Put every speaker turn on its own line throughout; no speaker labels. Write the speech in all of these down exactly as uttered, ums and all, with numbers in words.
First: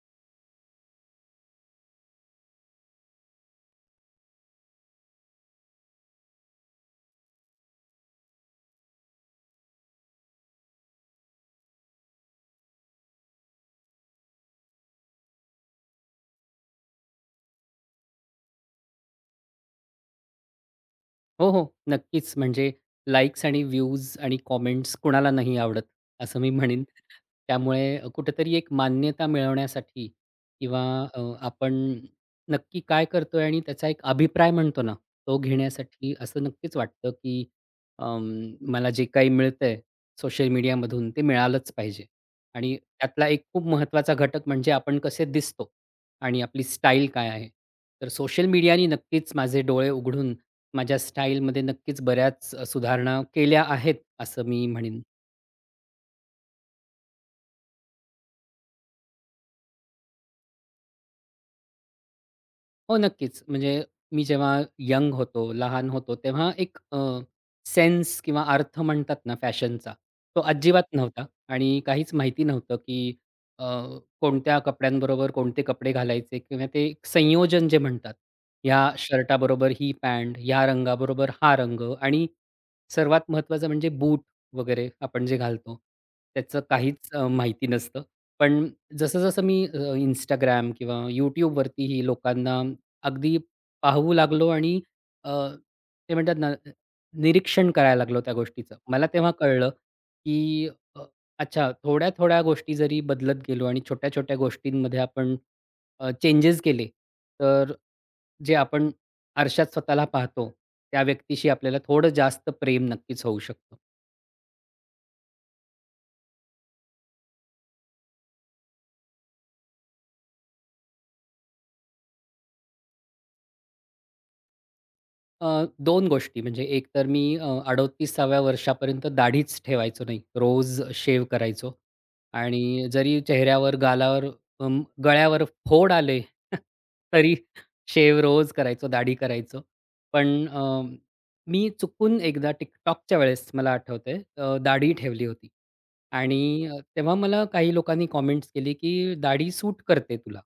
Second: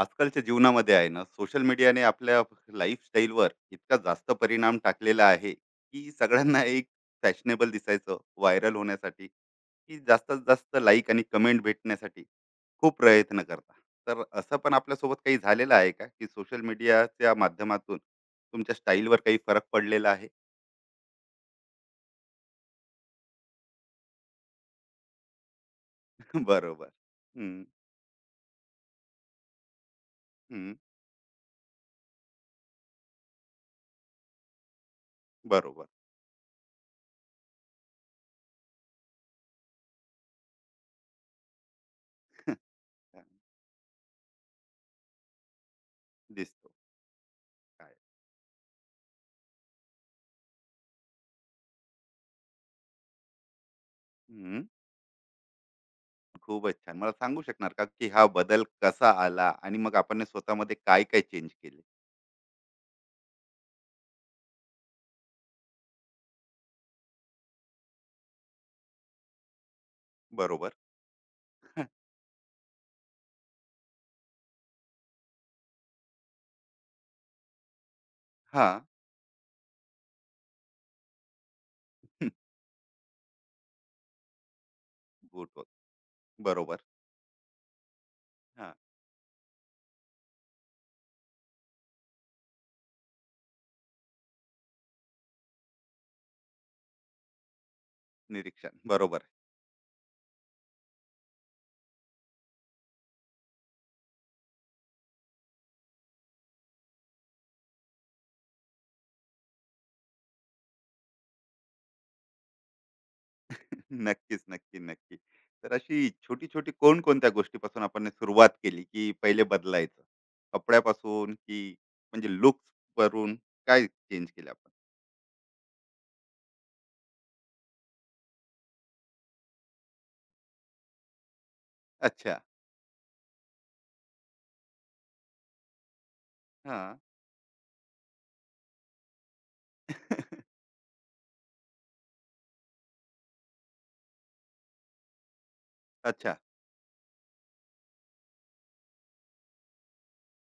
आजकालच्या जीवनामध्ये आहे ना, सोशल मीडियाने आपल्या लाईफस्टाईलवर इतका जास्त परिणाम टाकलेला आहे की सगळ्यांना एक फॅशनेबल दिसायचं, व्हायरल होण्यासाठी की जास्तीत जास्त लाईक आणि कमेंट भेटण्यासाठी खूप प्रयत्न करता. तर असं पण आपल्यासोबत काही झालेलं आहे का की सोशल मीडियाच्या माध्यमातून तुमच्या स्टाईलवर काही फरक पडलेला आहे?
हो, हो. नक्कीच. म्हणजे लाइक्स आणि व्ह्यूज आणि कॉमेंट्स कुणाला नाही आवडत, असं मी म्हणेन.
बरोबर. हम्म,
त्यामुळे कुठेतरी एक मान्यता मिळवण्यासाठी
हम्म,
किंवा अ, आपण नक्की काय करतोय आणि त्याचा एक अभिप्राय म्हणतो ना, तो
बरोबर.
घेण्यासाठी असं नक्कीच वाटतं, की अं, मला जे काही मिळतंय सोशल मीडियामधून ते मिळालंच पाहिजे. आणि त्यातला एक खूप महत्त्वाचा घटक म्हणजे आपण कसे दिसतो आणि आपली
दिसतो
स्टाईल काय आहे.
काय.
तर सोशल मीडियानी नक्कीच माझे डोळे उघडून माझ्या स्टाईलमध्ये नक्कीच बऱ्याच अ, सुधारणा केल्या आहेत, असं मी म्हणेन.
खूपच छान. मला सांगू शकणार का, की हा बदल कसा आला आणि मग आपण हे स्वतःमध्ये काय काय चेंज केले?
हो, नक्कीच. म्हणजे मी जेव्हा यंग होतो, लहान होतो, तेव्हा एक अ, सेन्स किंवा अर्थ म्हणतात ना फॅशनचा, तो
बरोबर.
अजिबात नव्हता आणि काहीच माहिती नव्हतं, की अ, कोणत्या कपड्यांबरोबर कोणते कपडे घालायचे किंवा ते एक संयोजन जे म्हणतात,
हां.
ह्या शर्टाबरोबर ही पॅन्ट, ह्या रंगाबरोबर हा रंग आणि सर्वात महत्त्वाचं म्हणजे बूट वगैरे आपण जे
बूट व
घालतो, त्याचं
बरोबर.
काहीच अ, माहिती नसतं. पण
हां.
जसं-जसं मी अ, Instagram किंवा YouTubeवरती ही लोकांना अगदी पाहू लागलो आणि अ, ते म्हणतात ना, अ, निरीक्षण करायला लागलो त्या गोष्टीचं.
निरीक्षण.
मला
बरोबर.
तेव्हा कळलं, की अ, अच्छा थोड्या-थोड्या गोष्टी जरी बदलत गेलो आणि छोट्या-छोट्या गोष्टींमध्ये आपण अ, चेंजेस केले, तर जे आपण आरशात स्वतःला पाहतो, त्या व्यक्तीशी आपल्याला थोडं जास्त प्रेम नक्कीच होऊ शकतं.
नक्कीच, नक्की, नक्की. तर अशी छोटी-छोटी कोणकोणत्या गोष्टीपासून आपण हे सुरुवात केली, की पहिले बदलायचं? कपड्यापासून की म्हणजे लुक्स वरून काय चेंज केलं आपण?
अ, दोन गोष्टी म्हणजे एक तर मी अ, अडतिसाव्या वर्षापर्यंत दाढीच ठेवायचो नाही. रोज शेव करायचो
अच्छा.
आणि जरी चेहऱ्यावर, गालावर, अं, गळ्यावर फोड आले
हां.
तरी शेव्ह रोज करायचो, दाढी करायचो. पण अ, मी चुकून एकदा TikTokच्या वेळेस मला आठवतंय अ, दाढी ठेवली होती
अच्छा,
आणि अ, तेव्हा मला काही लोकांनी कमेंट्स केली, की "दाढी सूट करते तुला."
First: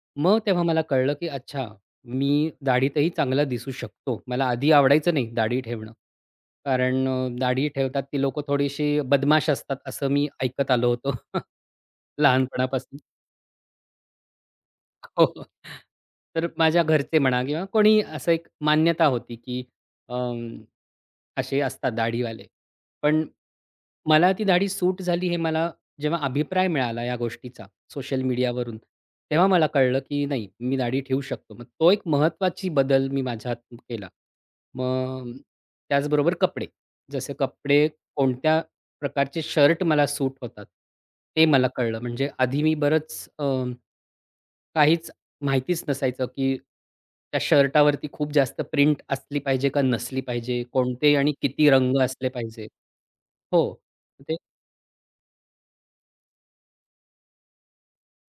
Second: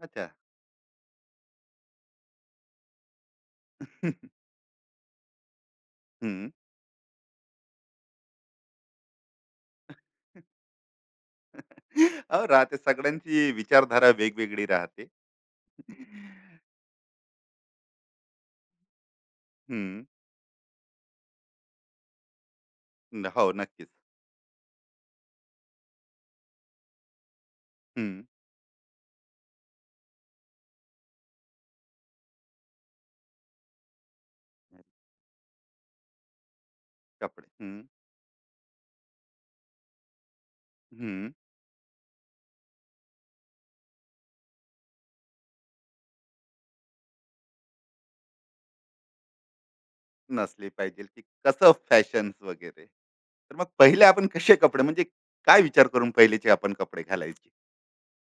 अच्छा.
मग तेव्हा मला कळलं, की अच्छा मी दाढीतही चांगला दिसू शकतो. मला आधी आवडायचं नाही दाढी ठेवणं.
हं.
कारण अ, दाढी ठेवतात ती लोकं थोडीशी बदमाश असतात असं मी ऐकत आलो होतो
अहो, राहते,
लहानपणापासून.
सगळ्यांची विचारधारा वेगवेगळी राहते.
हो, हो. तर माझ्या घरचे म्हणा किंवा कोणी असं एक मान्यता होती की
हं.
असे असतात दाढीवाले. पण
न- हो, नक्कीच.
मला ती दाढी सूट झाली हे मला जेव्हा अभिप्राय मिळाला या गोष्टीचा
हम्म.
सोशल मीडियावरून, तेव्हा मला कळलं, की नाही मी दाढी ठेवू शकतो. मग तो एक महत्त्वाची बदल मी माझ्यात केला. मग त्याचबरोबर कपडे. जसे
कपडे हम्म.
कपडे कोणत्या प्रकारचे शर्ट मला सूट होतात,
हम्म.
ते मला कळलं. म्हणजे आधी मी बरंच काहीच माहितीच नसायचं, की त्या शर्टावरती खूप जास्त प्रिंट असली पाहिजे का नसली पाहिजे?
नसले पाहिजे
कोणते
की
आणि किती
कसं
रंग असले
फॅशन
पाहिजे?
वगैरे, तर मग
हो.
पहिले आपण कसे कपडे, म्हणजे काय विचार करून पहिलेचे आपण कपडे घालायचे?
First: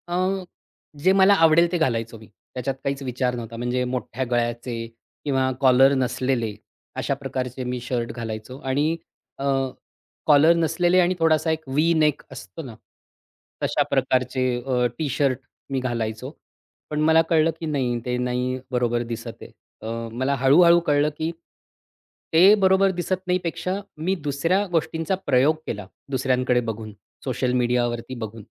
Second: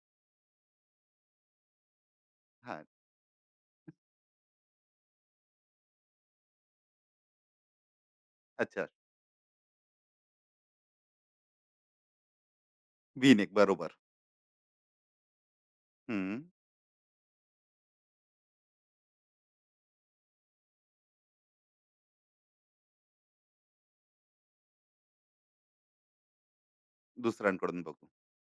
अ, जे मला आवडेल ते घालायचो मी. त्याच्यात
हा.
काहीच विचार नव्हता. म्हणजे मोठ्या गळ्याचे किंवा कॉलर नसलेले अशा प्रकारचे मी शर्ट घालायचो
अच्छा.
आणि अ, कॉलर नसलेले आणि थोडासा एक व्ही नेक असतो ना,
वी नेक,
तशा
बरोबर.
प्रकारचे अ, टी-शर्ट मी घालायचो.
हम्म.
पण मला कळलं की नाही, ते नाही बरोबर दिसत आहे. अ, मला हळू कळलं की ते बरोबर दिसत नाहीपेक्षा मी दुसऱ्या गोष्टींचा प्रयोग केला दुसऱ्यांकडे बघून, सोशल
दुसऱ्यांकडून बघू.
मीडियावरती बघून.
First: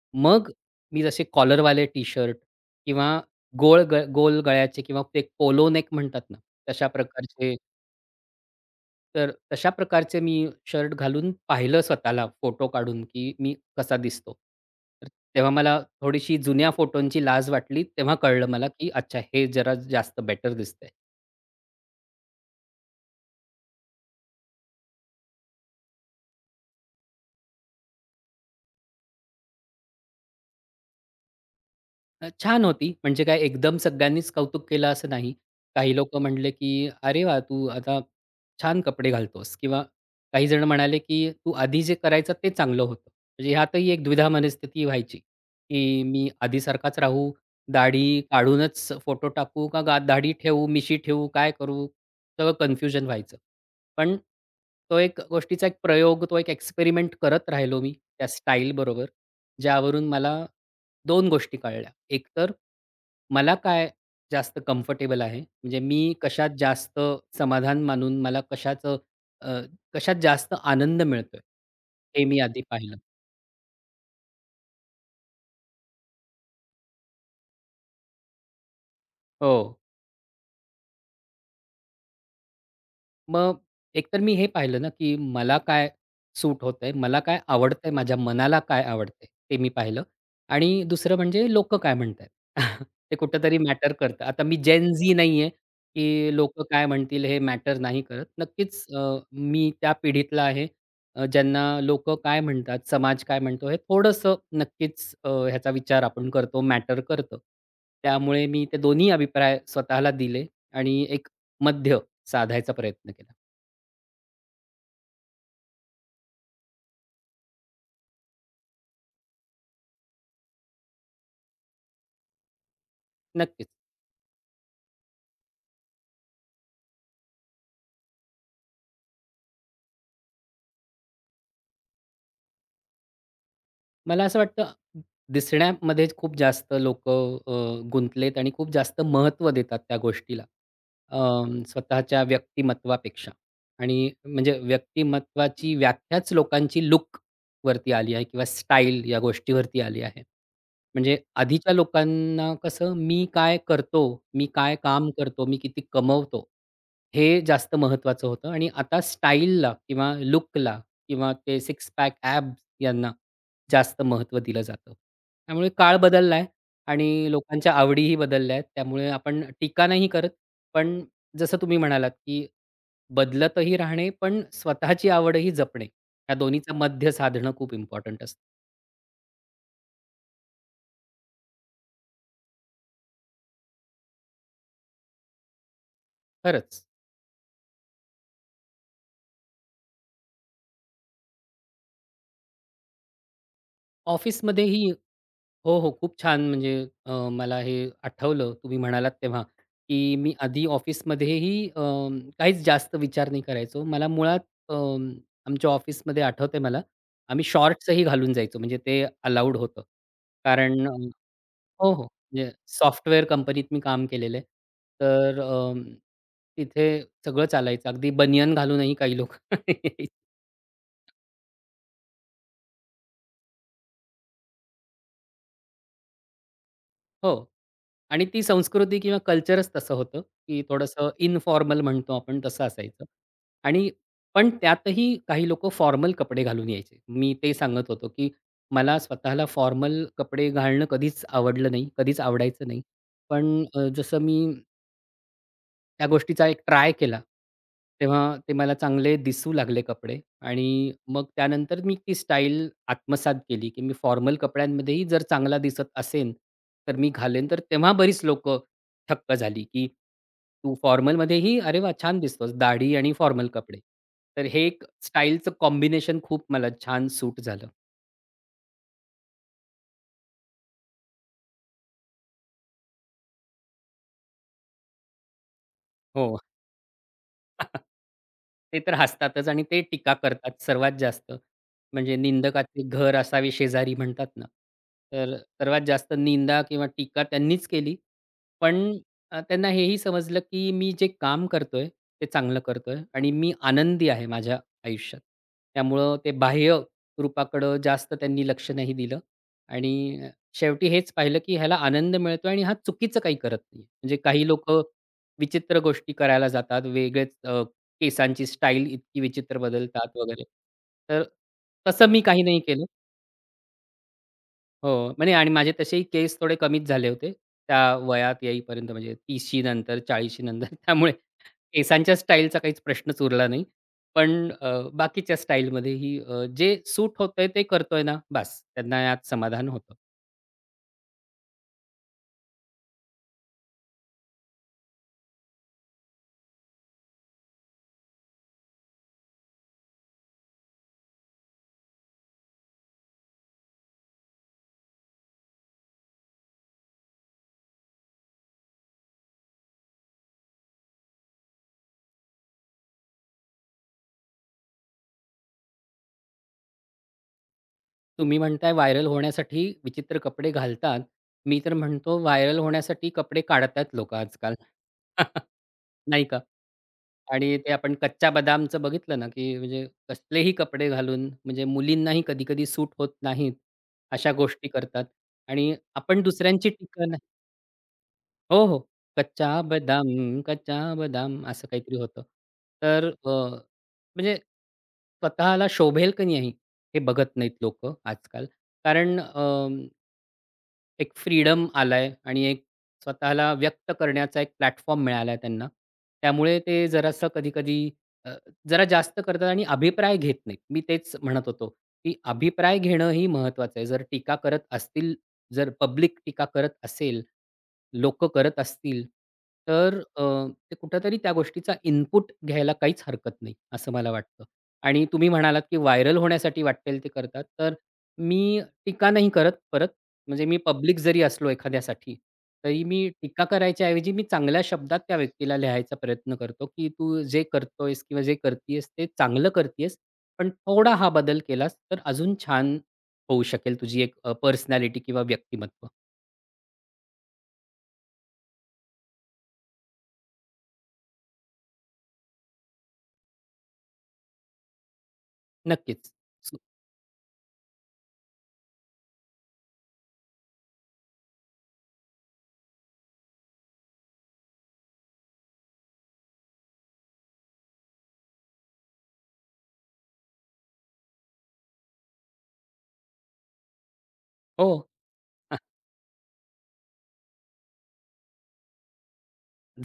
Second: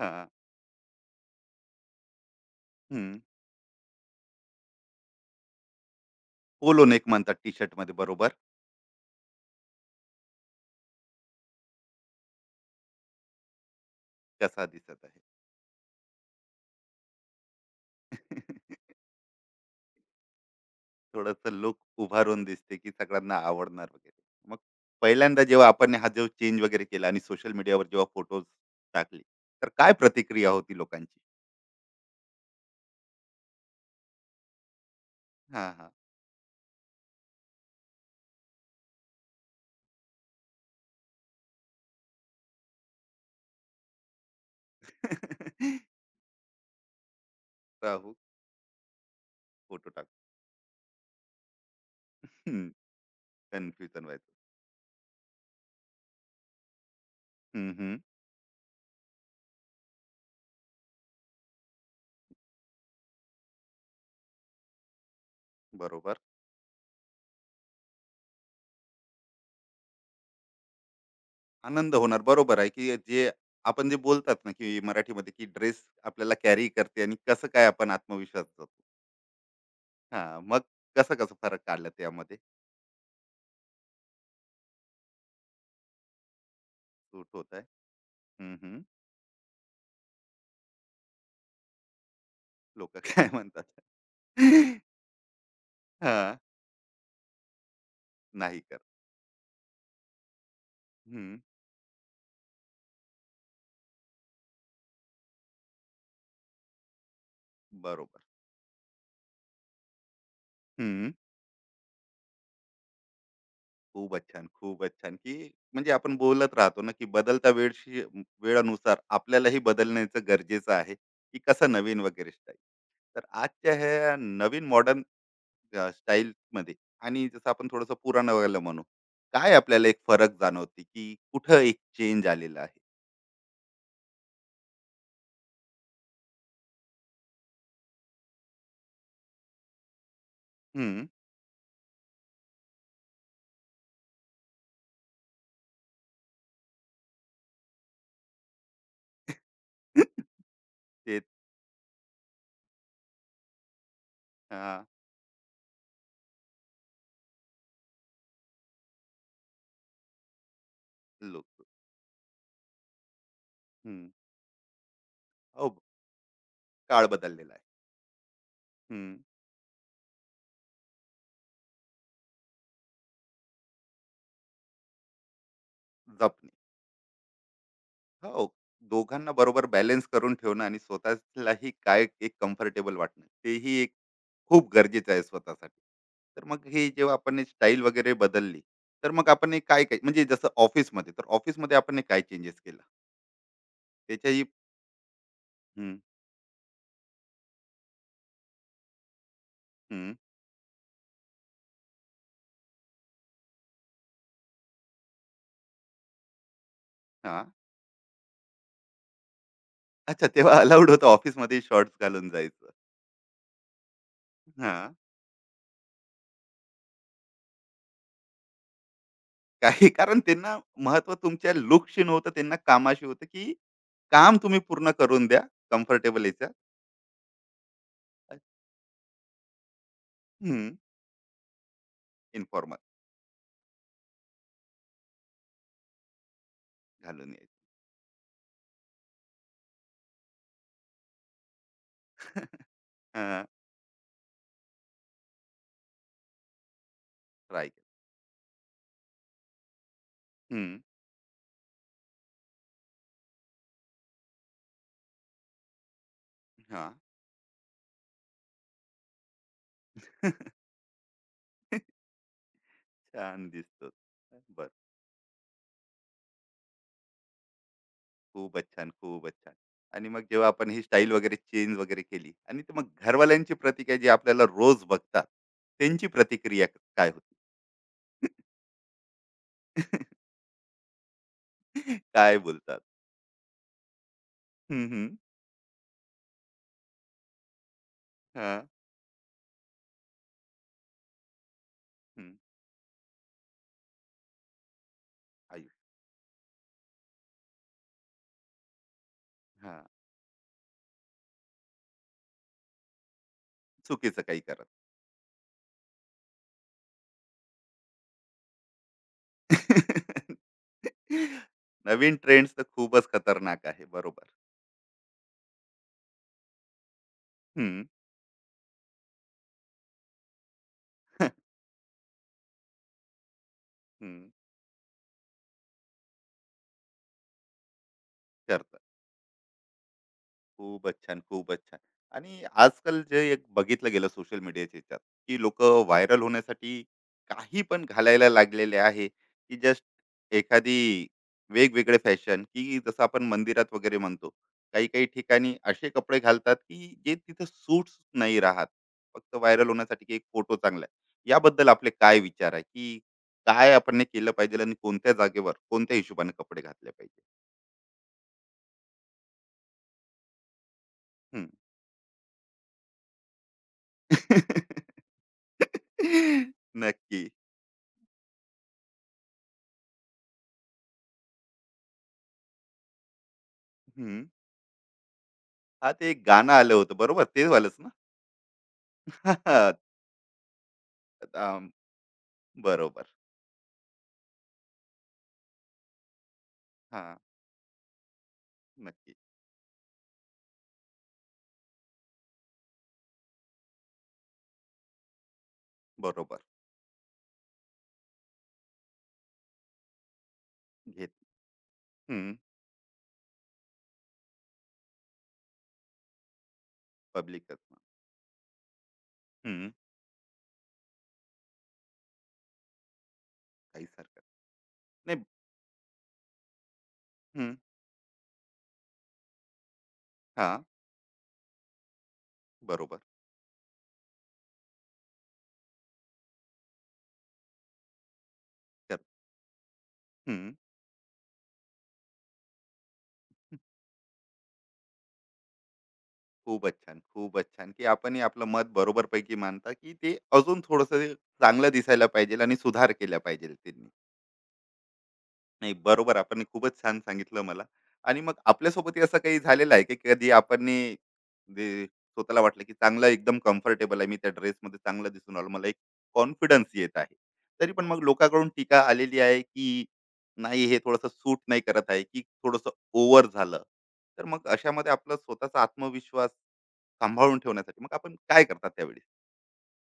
हा.
मग मी जसे कॉलरवाले टी-शर्ट किंवा
हम्म.
गोल ग गोल गळ्याचे किंवा ते पोलो नेक म्हणतात ना,
पोलो
तशा
नेक म्हणतात टी
प्रकारचे.
शर्ट मध्ये, बरोबर.
तर तशा प्रकारचे मी शर्ट घालून पाहिलं स्वतःला फोटो काढून, की मी कसा दिसतो.
कसा दिसत
तर
आहे.
तेव्हा मला थोडीशी जुन्या फोटोंची लाज वाटली. तेव्हा कळलं मला, की अच्छा हे जरा जास्त बेटर दिसतंय.
थोडस लुक उभारून दिसते की सगळ्यांना आवडणार वगैरे. मग पहिल्यांदा जेव्हा आपण हा जो चेंज वगैरे केला आणि सोशल मीडियावर जेव्हा फोटोज टाकले, तर काय प्रतिक्रिया होती लोकांची?
अ, छान होती. म्हणजे काय एकदम सगळ्यांनीच कौतुक केलं असं नाही.
हां, हां.
काही लोकं म्हणले, की "अरे वा तू आता छान कपडे घालतोस" किंवा काही जण म्हणाले, की "तू आधी जे करायचं ते चांगलं होतं." म्हणजे ह्यातही एक द्विधा मनस्थिती व्हायची, की मी आधीसारखाच राहू,
राहू,
दाढी काढूनच फोटो टाकू का
फोटो
गा
टाकू.
दाढी ठेवू, मिशी ठेवू, काय करू? सगळं
हं,
कन्फ्युजन व्हायचं.
कन्फ्युजन
पण
व्हायचं.
तो एक गोष्टीचा एक प्रयोग, तो एक एक्सपेरिमेंट करत
हं,
राहिलो मी
हं.
त्या स्टाईलबरोबर, ज्यावरून मला दोन गोष्टी कळल्या. एक तर मला काय जास्त कम्फर्टेबल आहे, म्हणजे मी
बरोबर.
कशात जास्त समाधान मानून मला कशाचं अ, कशात जास्त आनंद मिळतोय,
आनंद होणार.
हे मी
बरोबर
आधी
आहे, की
पाहिलं.
जे आपण जे बोलतात ना, की मराठीमध्ये की ड्रेस आपल्याला कॅरी करते आणि कसं काय आपण आत्मविश्वास जातो.
हो.
हां, मग कसं-कसं फरक काढला त्यामध्ये?
मग एकतर मी हे पाहिलं ना, की मला काय सूट होतंय, मला
सूट
काय
होत आहे.
आवडतंय, माझ्या मनाला
हं,
काय आवडतंय ते मी पाहिलं आणि दुसरं म्हणजे लोकं काय म्हणतायत. ते
काय
कुठेतरी
म्हणतात?
मॅटर करतं. आता मी जेन झी नाहीये, की
हां,
लोकं काय म्हणतील हे मॅटर नाही करत.
नाही करत.
नक्कीच अ, मी त्या पिढीतला आहे अ,
हं,
ज्यांना लोकं काय म्हणतात, समाज काय म्हणतो हे थोडंसं नक्कीच अ, ह्याचा विचार आपण करतो, मॅटर करतं.
बरोबर.
त्यामुळे मी ते दोन्ही अभिप्राय स्वतःला दिले आणि एक मध्य साधायचा प्रयत्न केला.
खूपच छान, खूपच छान, की म्हणजे आपण बोलत राहतो ना, की बदलत्या वेळशी वेळानुसार आपल्यालाही बदलण्याचं गरजेचं आहे, की कसं नवीन वगैरे स्टाईल. तर
नक्कीच.
आजच्या ह्या नवीन मॉडर्न अ, स्टाईलमध्ये आणि जसं आपण थोडंसं पुराणं वगैरे म्हणू, काय आपल्याला एक फरक जाणवते, की कुठं एक चेंज आलेला आहे?
मला असं वाटतं दिसण्यामध्येच खूप जास्त लोकं अ, गुंतलेत आणि खूप जास्त महत्त्व देतात त्या गोष्टीला.
हं.
अं, स्वतःच्या व्यक्तिमत्त्वापेक्षा आणि म्हणजे व्यक्तिमत्त्वाची व्याख्याच लोकांची लूकवरती आली आहे किंवा स्टाईल या गोष्टीवरती आली आहे. म्हणजे
तेच.
आधीच्या लोकांना कसं मी काय करतो, मी काय काम करतो, मी किती कमवतो, हे जास्त महत्त्वाचं होतं आणि आता स्टाईलला किंवा लूकला किंवा
लोक.
ते सिक्स पॅक ॲब्स यांना जास्त महत्त्व दिलं जातं. त्यामुळे
हो,
काळ बदलला आहे
काळ
आणि
बदललेला आहे.
लोकांच्या आवडीही बदलल्या आहेत. त्यामुळे
हं.
आपण टीका नाही करत, पण जसं तुम्ही म्हणालात, की बदलतही राहणे, पण स्वतःची आवडही जपणे. या
जपणे.
दोन्हीचं मध्य साधणं खूप इम्पोर्टंट असतं.
हो. दोघांना बरोबर बॅलन्स करून ठेवणं आणि स्वतःलाही काय एक कम्फर्टेबल वाटणं, तेही एक खूप गरजेचं आहे स्वतःसाठी. तर मग
खरंच.
हे जेव्हा आपण स्टाईल वगैरे बदलली, तर मग आपण हे काय-काय, म्हणजे जसं ऑफिसमध्ये, तर ऑफिसमध्ये आपण हे काय चेंजेस केला? त्याच्याही
ऑफिसमध्येही हो, हो.
हं,
खूप छान म्हणजे अ, मला हे आठवलं तुम्ही म्हणालात तेव्हा,
हं.
की मी आधी ऑफिसमध्येही अ, काहीच जास्त विचार नाही करायचो. मला मुळात अ, आमच्या ऑफिसमध्ये आठवतंय मला, आम्ही
हां.
शॉर्ट्सही घालून जायचो म्हणजे ते अलाउड होतं.
अच्छा, तेव्हा
कारण
अलाउड
अ,
होतं ऑफिसमध्ये
हो,
शॉर्ट्स
हो.
घालून
म्हणजे
जायचं.
सॉफ्टवेअर कंपनीत मी काम केलेलं आहे.
हां.
तर अ, तिथे सगळं चालायचं. अगदी बनियन घालूनही काही लोकं
काही कारण त्यांना महत्त्व तुमच्या लूकशी नव्हतं, त्यांना कामाशी होतं, की काम तुम्ही पूर्ण करून द्या, कम्फर्टेबल याच्यात.
हो. आणि ती संस्कृती किंवा कल्चरच तसं होतं, की थोडंसं इन्फॉर्मल म्हणतो आपण तसं
इन्फॉर्मल
असायचं. आणि पण त्यातही काही लोकं फॉर्मल कपडे घालून यायचे.
घालून
मी ते
यायचं.
सांगत होतो, की मला स्वतःला फॉर्मल कपडे घालणं कधीच आवडलं नाही, कधीच आवडायचं नाही.
हां.
पण अ, जसं मी त्या गोष्टीचा एक ट्राय केला.
ट्राय केलं.
तेव्हा ते मला चांगले दिसू लागले कपडे
हं.
आणि मग त्यानंतर मी ती स्टाईल आत्मसात केली, की मी फॉर्मल कपड्यांमध्येही जर चांगला दिसत असेन,
हां.
तर मी घालेन. तर तेव्हा बरीच लोकं थक्क झाली, की "तू फॉर्मलमध्येही अरे वाह! छान दिसतोस. दाढी आणि फॉर्मल
छान
कपडे."
दिसतो.
तर हे एक
बरं.
स्टाईलचं कॉम्बिनेशन खूप मला छान सूट झालं.
खूपच छान, खूपच छान. आणि मग जेव्हा आपण ही स्टाईल वगैरे चेंज वगैरे केली आणि ते मग घरवाल्यांची प्रतिक्रिया जी आपल्याला रोज बघतात, त्यांची
हो.
प्रतिक्रिया क- काय होती?
ते तर हसतातच आणि ते टीका करतात सर्वात जास्त. म्हणजे
काय बोलतात?
निंदकाचे घर असावे शेजारी म्हणतात ना.
हं, हं.
तर सर्वात जास्त निंदा किंवा टीका त्यांनीच केली
हां.
पण अ, त्यांना हेही समजलं, की मी जे काम करतोय, ते
हं.
चांगलं करतोय आणि मी आनंदी आहे माझ्या आयुष्यात.
आयु.
त्यामुळं ते बाह्य रूपाकडं जास्त त्यांनी लक्ष नाही दिलं
हां.
आणि शेवटी हेच पाहिलं, की ह्याला आनंद मिळतोय आणि हा चुकीचं काही करत नाही. म्हणजे
चुकीचं काही
काही
करत.
लोकं विचित्र गोष्टी करायला जातात, वेगळेच अ, केसांची स्टाईल इतकी विचित्र बदलतात वगैरे. तर तसं
नवीन
मी काही
ट्रेंड्स
नाही
तर
केलं.
खूपच खतरनाक आहे. बरोबर.
हो. म्हणजे आणि माझे तसेही केस थोडे कमीच झाले होते.
हं.
त्या वयात येईपर्यंत म्हणजे तिशी नंतर चाळिशी नंतर त्यामुळे
हं.
केसांच्या स्टाईलचा काहीच प्रश्नच उरला नाही. पण अ, बाकीच्या स्टाईलमध्येही अ, जे सूट होतंय ते करतोय ना, बास
करतात.
त्यांना यात समाधान होतं.
खूपच छान, खूपच छान. आणि आजकाल जे एक बघितलं गेलं सोशल मीडियाच्या ह्याच्यात, की लोकं व्हायरल होण्यासाठी काही पण घालायला लागलेले आहे, की जस्ट एखादी वेगवेगळे फॅशन, की जसं आपण मंदिरात वगैरे म्हणतो. काही-काही ठिकाणी असे कपडे घालतात, की जे तिथं सूट्स नाही राहत. फक्त व्हायरल होण्यासाठी की एक फोटो चांगला आहे. याबद्दल आपले काय विचार आहे, की काय आपण हे केलं पाहिजे आणि कोणत्या जागेवर, कोणत्या हिशोबाने कपडे घातले पाहिजे?
तुम्ही म्हणताय व्हायरल होण्यासाठी विचित्र कपडे घालतात.
हं.
मी तर म्हणतो व्हायरल होण्यासाठी कपडे काढतायत लोकं आजकाल. नाही का?
नक्की.
आणि ते आपण कच्चा बदामचं बघितलं ना, की म्हणजे कसलेही कपडे घालून म्हणजे मुलींनाही कधी-कधी सूट होत नाहीत,
हं.
अशा गोष्टी करतात आणि
हां, ते
आपण
एक गाणं
दुसऱ्यांची
आलं होतं
टीका नाही
बरोबर, ते वालंच ना?
हो, हो. कच्चा बदाम, कच्चा बदाम असं
अं,
काहीतरी होतं.
बरोबर.
तर अ, म्हणजे स्वतःला शोभेल की नाही हे
हां,
बघत नाहीत लोकं आजकाल.
नक्की.
कारण एक फ्रीडम आलाय आणि एक स्वतःला व्यक्त करण्याचा एक प्लॅटफॉर्म मिळालाय त्यांना.
बरोबर.
त्यामुळे ते जरासं कधी-कधी अ, जरा जास्त करतात आणि अभिप्राय घेत नाहीत. मी
घेत
तेच म्हणत होतो, की
हं.
अभिप्राय घेणं ही महत्वाचं आहे. जर टीका करत असतील, जर पब्लिक टीका करत असेल,
पब्लिकच.
लोक करत असतील,
हं.
तर अ, ते कुठेतरी त्या गोष्टीचा इनपुट घ्यायला काहीच हरकत नाही,
काहीच
असं मला
हरकत
वाटतं. आणि
नाही.
तुम्ही म्हणालात, की व्हायरल होण्यासाठी वाटेल ते करतात.
हं.
तर मी टीका नाही करत परत. म्हणजे मी
हां,
पब्लिक जरी असलो एखाद्यासाठी, तरी
बरोबर.
मी टीका करायच्या ऐवजी मी चांगल्या शब्दात त्या व्यक्तीला लिहायचा प्रयत्न करतो, की "तू जे करतोयस किंवा जे करतीयेस
तर
ते चांगलं करतीयेस. पण
हं.
थोडा हा बदल केलास तर अजून छान होऊ शकेल तुझी एक पर्सनॅलिटी किंवा व्यक्तिमत्व."
खूपच छान, खूपच छान, की आपणही आपलं मत बरोबरपैकी मांडता, की ते अजून थोडंसं चांगलं दिसायला पाहिजे आणि सुधार केला पाहिजे त्यांनी. नाही
नक्कीच.
बरोबर. आपण
सु
खूपच छान सांगितलं मला. आणि मग आपल्यासोबतही असं काही झालेलं आहे की कधी आपण नी जे स्वतःला वाटलं की चांगलं, एकदम कम्फर्टेबल आहे. मी त्या ड्रेसमध्ये चांगलं दिसून आलो. मला एक कॉन्फिडन्स येत आहे. तरी पण मग लोकांकडून टीका आलेली आहे की नाही, हे थोडंसं सूट नाही करत आहे की थोडंसं ओव्हर झालं. तर मग
हो.
अशामध्ये आपला स्वतःचा आत्मविश्वास सांभाळून ठेवण्यासाठी मग आपण काय करतात त्यावेळी?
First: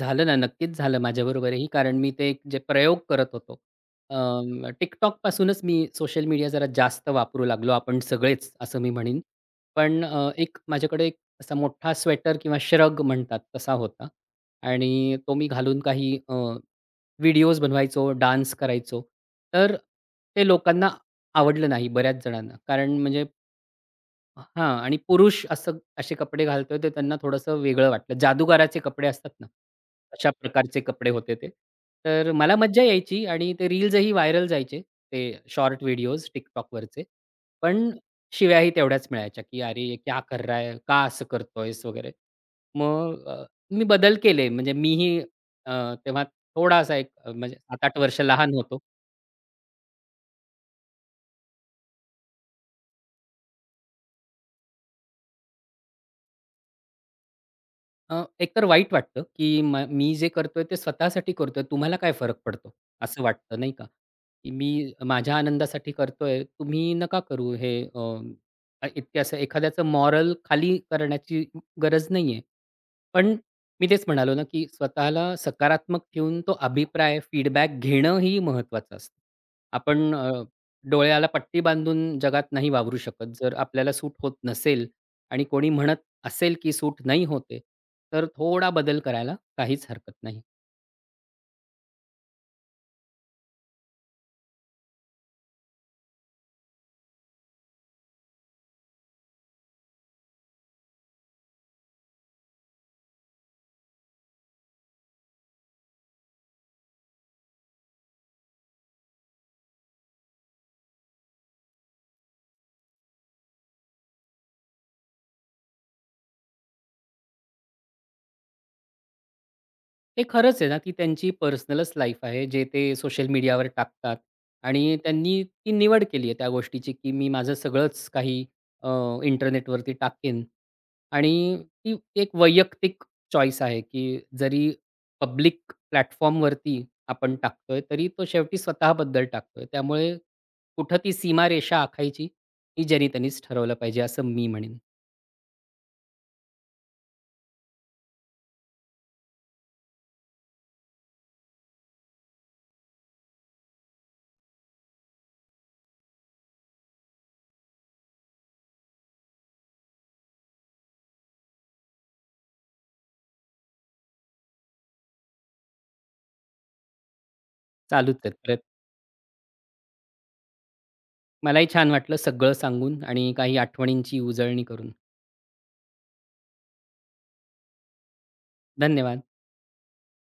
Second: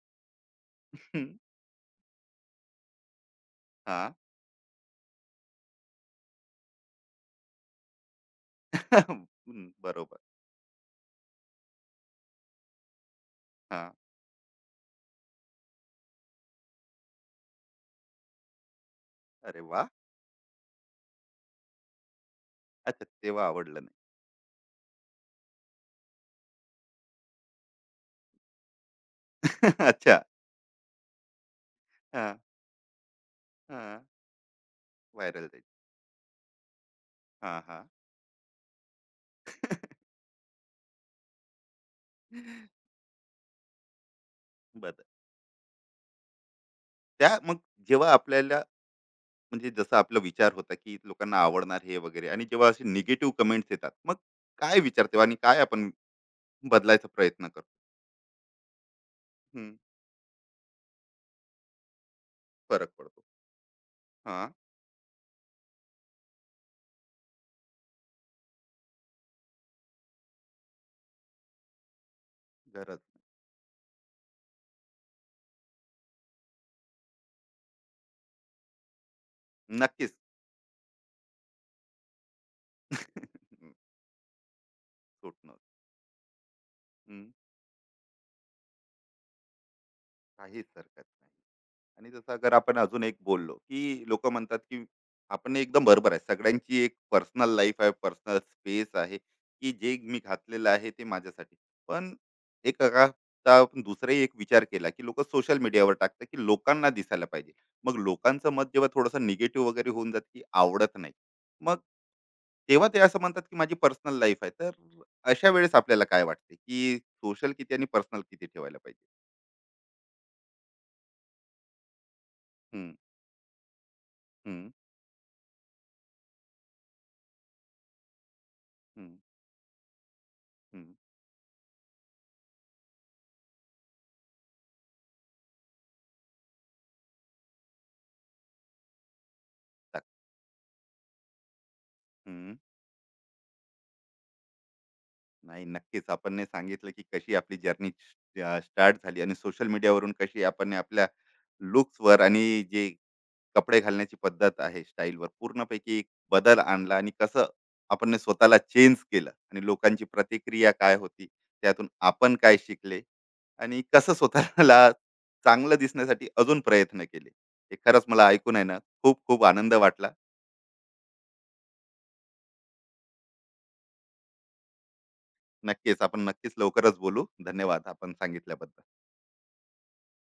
झालं ना, नक्कीच झालं
हं,
माझ्याबरोबरही. कारण मी ते एक जे प्रयोग करत होतो.
हां.
अं, TikTokपासूनच मी सोशल मीडिया जरा जास्त वापरू लागलो, आपण सगळेच
हं.
असं मी म्हणीन. पण
बरोबर.
अ, एक माझ्याकडे एक असा मोठा स्वेटर किंवा श्रग म्हणतात तसा
हां.
होता आणि तो मी घालून काही अ, व्हिडिओज बनवायचो, डान्स करायचो.
अरे
तर
वाह!
ते लोकांना आवडलं नाही बऱ्याच जणांना. कारण
अच्छा,
म्हणजे
तेव्हा आवडलं नाही.
हां आणि पुरुष असं असे कपडे घालतोय ते त्यांना थोडंसं वेगळं वाटलं. जादूगाराचे कपडे असतात ना,
अच्छा.
अशा प्रकारचे कपडे होते ते. तर मला मज्जा यायची आणि ते
हां,
रील्सही व्हायरल जायचे. ते
व्हायरल जाईल.
शॉर्ट व्हिडिओज TikTokवरचे.
हां, हां.
पण शिव्याही तेवढ्याच मिळायच्या, की "अरे ये क्या कर रहा है? का असं करतोयस?" वगैरे. मग अ, मी बदल केले म्हणजे
बरं.
मीही अ, तेव्हा थोडासा एक अ,
त्या मग
म्हणजे सात आठ
जेव्हा
वर्ष लहान
आपल्याला,
होतो.
म्हणजे जसं आपला विचार होता, की लोकांना आवडणार हे वगैरे आणि जेव्हा असे निगेटिव्ह कमेंट्स येतात, मग काय विचार तेव्हा आणि काय आपण बदलायचा प्रयत्न करतो?
अ, एकतर वाईट वाटतं, की
हं,
म मी जे करतोय ते स्वतःसाठी करतोय. तुम्हाला काय फरक पडतो?
फरक पडतो.
असं वाटतं नाही का?
हां,
की मी माझ्या आनंदासाठी करतोय. तुम्ही नका करू हे अ, अ, इतके असं एखाद्याचं मॉरल खाली करण्याची गरज नाहीये.
गरज नाही.
पण मी तेच म्हणालो ना, की स्वतःला सकारात्मक ठेवून तो अभिप्राय, फीडबॅक घेणंही महत्त्वाचं असतं.
नक्कीच.
आपण अ, डोळ्याला पट्टी बांधून जगात नाही वावरू शकत. जर
हं,
आपल्याला सूट होत नसेल आणि
सुटणं.
कोणी म्हणत असेल की सूट
हं,
नाही होते, तर थोडा बदल करायला काहीच हरकत नाही.
काहीच हरकत नाही. आणि जसं अगर आपण अजून एक बोललो की लोक म्हणतात की आपण एकदम बरोबर आहे, सगळ्यांची एक पर्सनल लाईफ आहे, पर्सनल स्पेस आहे, की जे मी घातलेलं आहे ते माझ्यासाठी, पण एक अगा- आता आपण दुसराही एक विचार केला की लोक सोशल मीडियावर टाकतात की लोकांना दिसायला पाहिजे, मग लोकांचं मत जेव्हा थोडंसं निगेटिव्ह वगैरे होऊन जात की आवडत नाही, मग तेव्हा ते असं म्हणतात की माझी पर्सनल लाईफ आहे, तर अशा वेळेस आपल्याला काय वाटते की सोशल किती आणि पर्सनल किती ठेवायला पाहिजे?
हे खरंच आहे ना, की त्यांची पर्सनलच लाईफ आहे, जे ते
हम्म,
सोशल मीडियावर टाकतात
हम्म,
आणि त्यांनी ती निवड केली आहे त्या गोष्टीची, की मी माझं सगळंच काही अ,
हम्म,
इंटरनेटवरती टाकेन
हम्म.
आणि ती एक वैयक्तिक चॉईस आहे, की जरी पब्लिक प्लॅटफॉर्मवरती आपण टाकतोय, तरी तो शेवटी स्वतःबद्दल टाकतोय. त्यामुळे कुठं ती सीमारेषा आखायची,
हं.
ही ज्यांनी-त्यांनीच ठरवलं पाहिजे, असं मी म्हणेन.
नाही, नक्कीच. आपण नाही सांगितलं, की कशी आपली जर्नी अ, स्टार्ट झाली आणि सोशल मीडियावरून कशी आपण ने आपल्या लुक्सवर आणि जे कपडे घालण्याची पद्धत आहे, स्टाईलवर पूर्णपैकी एक बदल आणला आणि कसं आपण ने स्वतःला चेंज केलं आणि लोकांची प्रतिक्रिया काय होती, त्यातून आपण काय शिकले आणि कसं स्वतःला चांगलं दिसण्यासाठी अजून प्रयत्न केले. हे खरंच
चालूच
मला
आहेत.
ऐकून
परत
आहे ना, खूप खूप आनंद वाटला.
मलाही छान वाटलं सगळं सांगून आणि काही आठवणींची उजळणी करून.
नक्कीच, आपण नक्कीच लवकरच बोलू. धन्यवाद आपण सांगितल्याबद्दल.
धन्यवाद.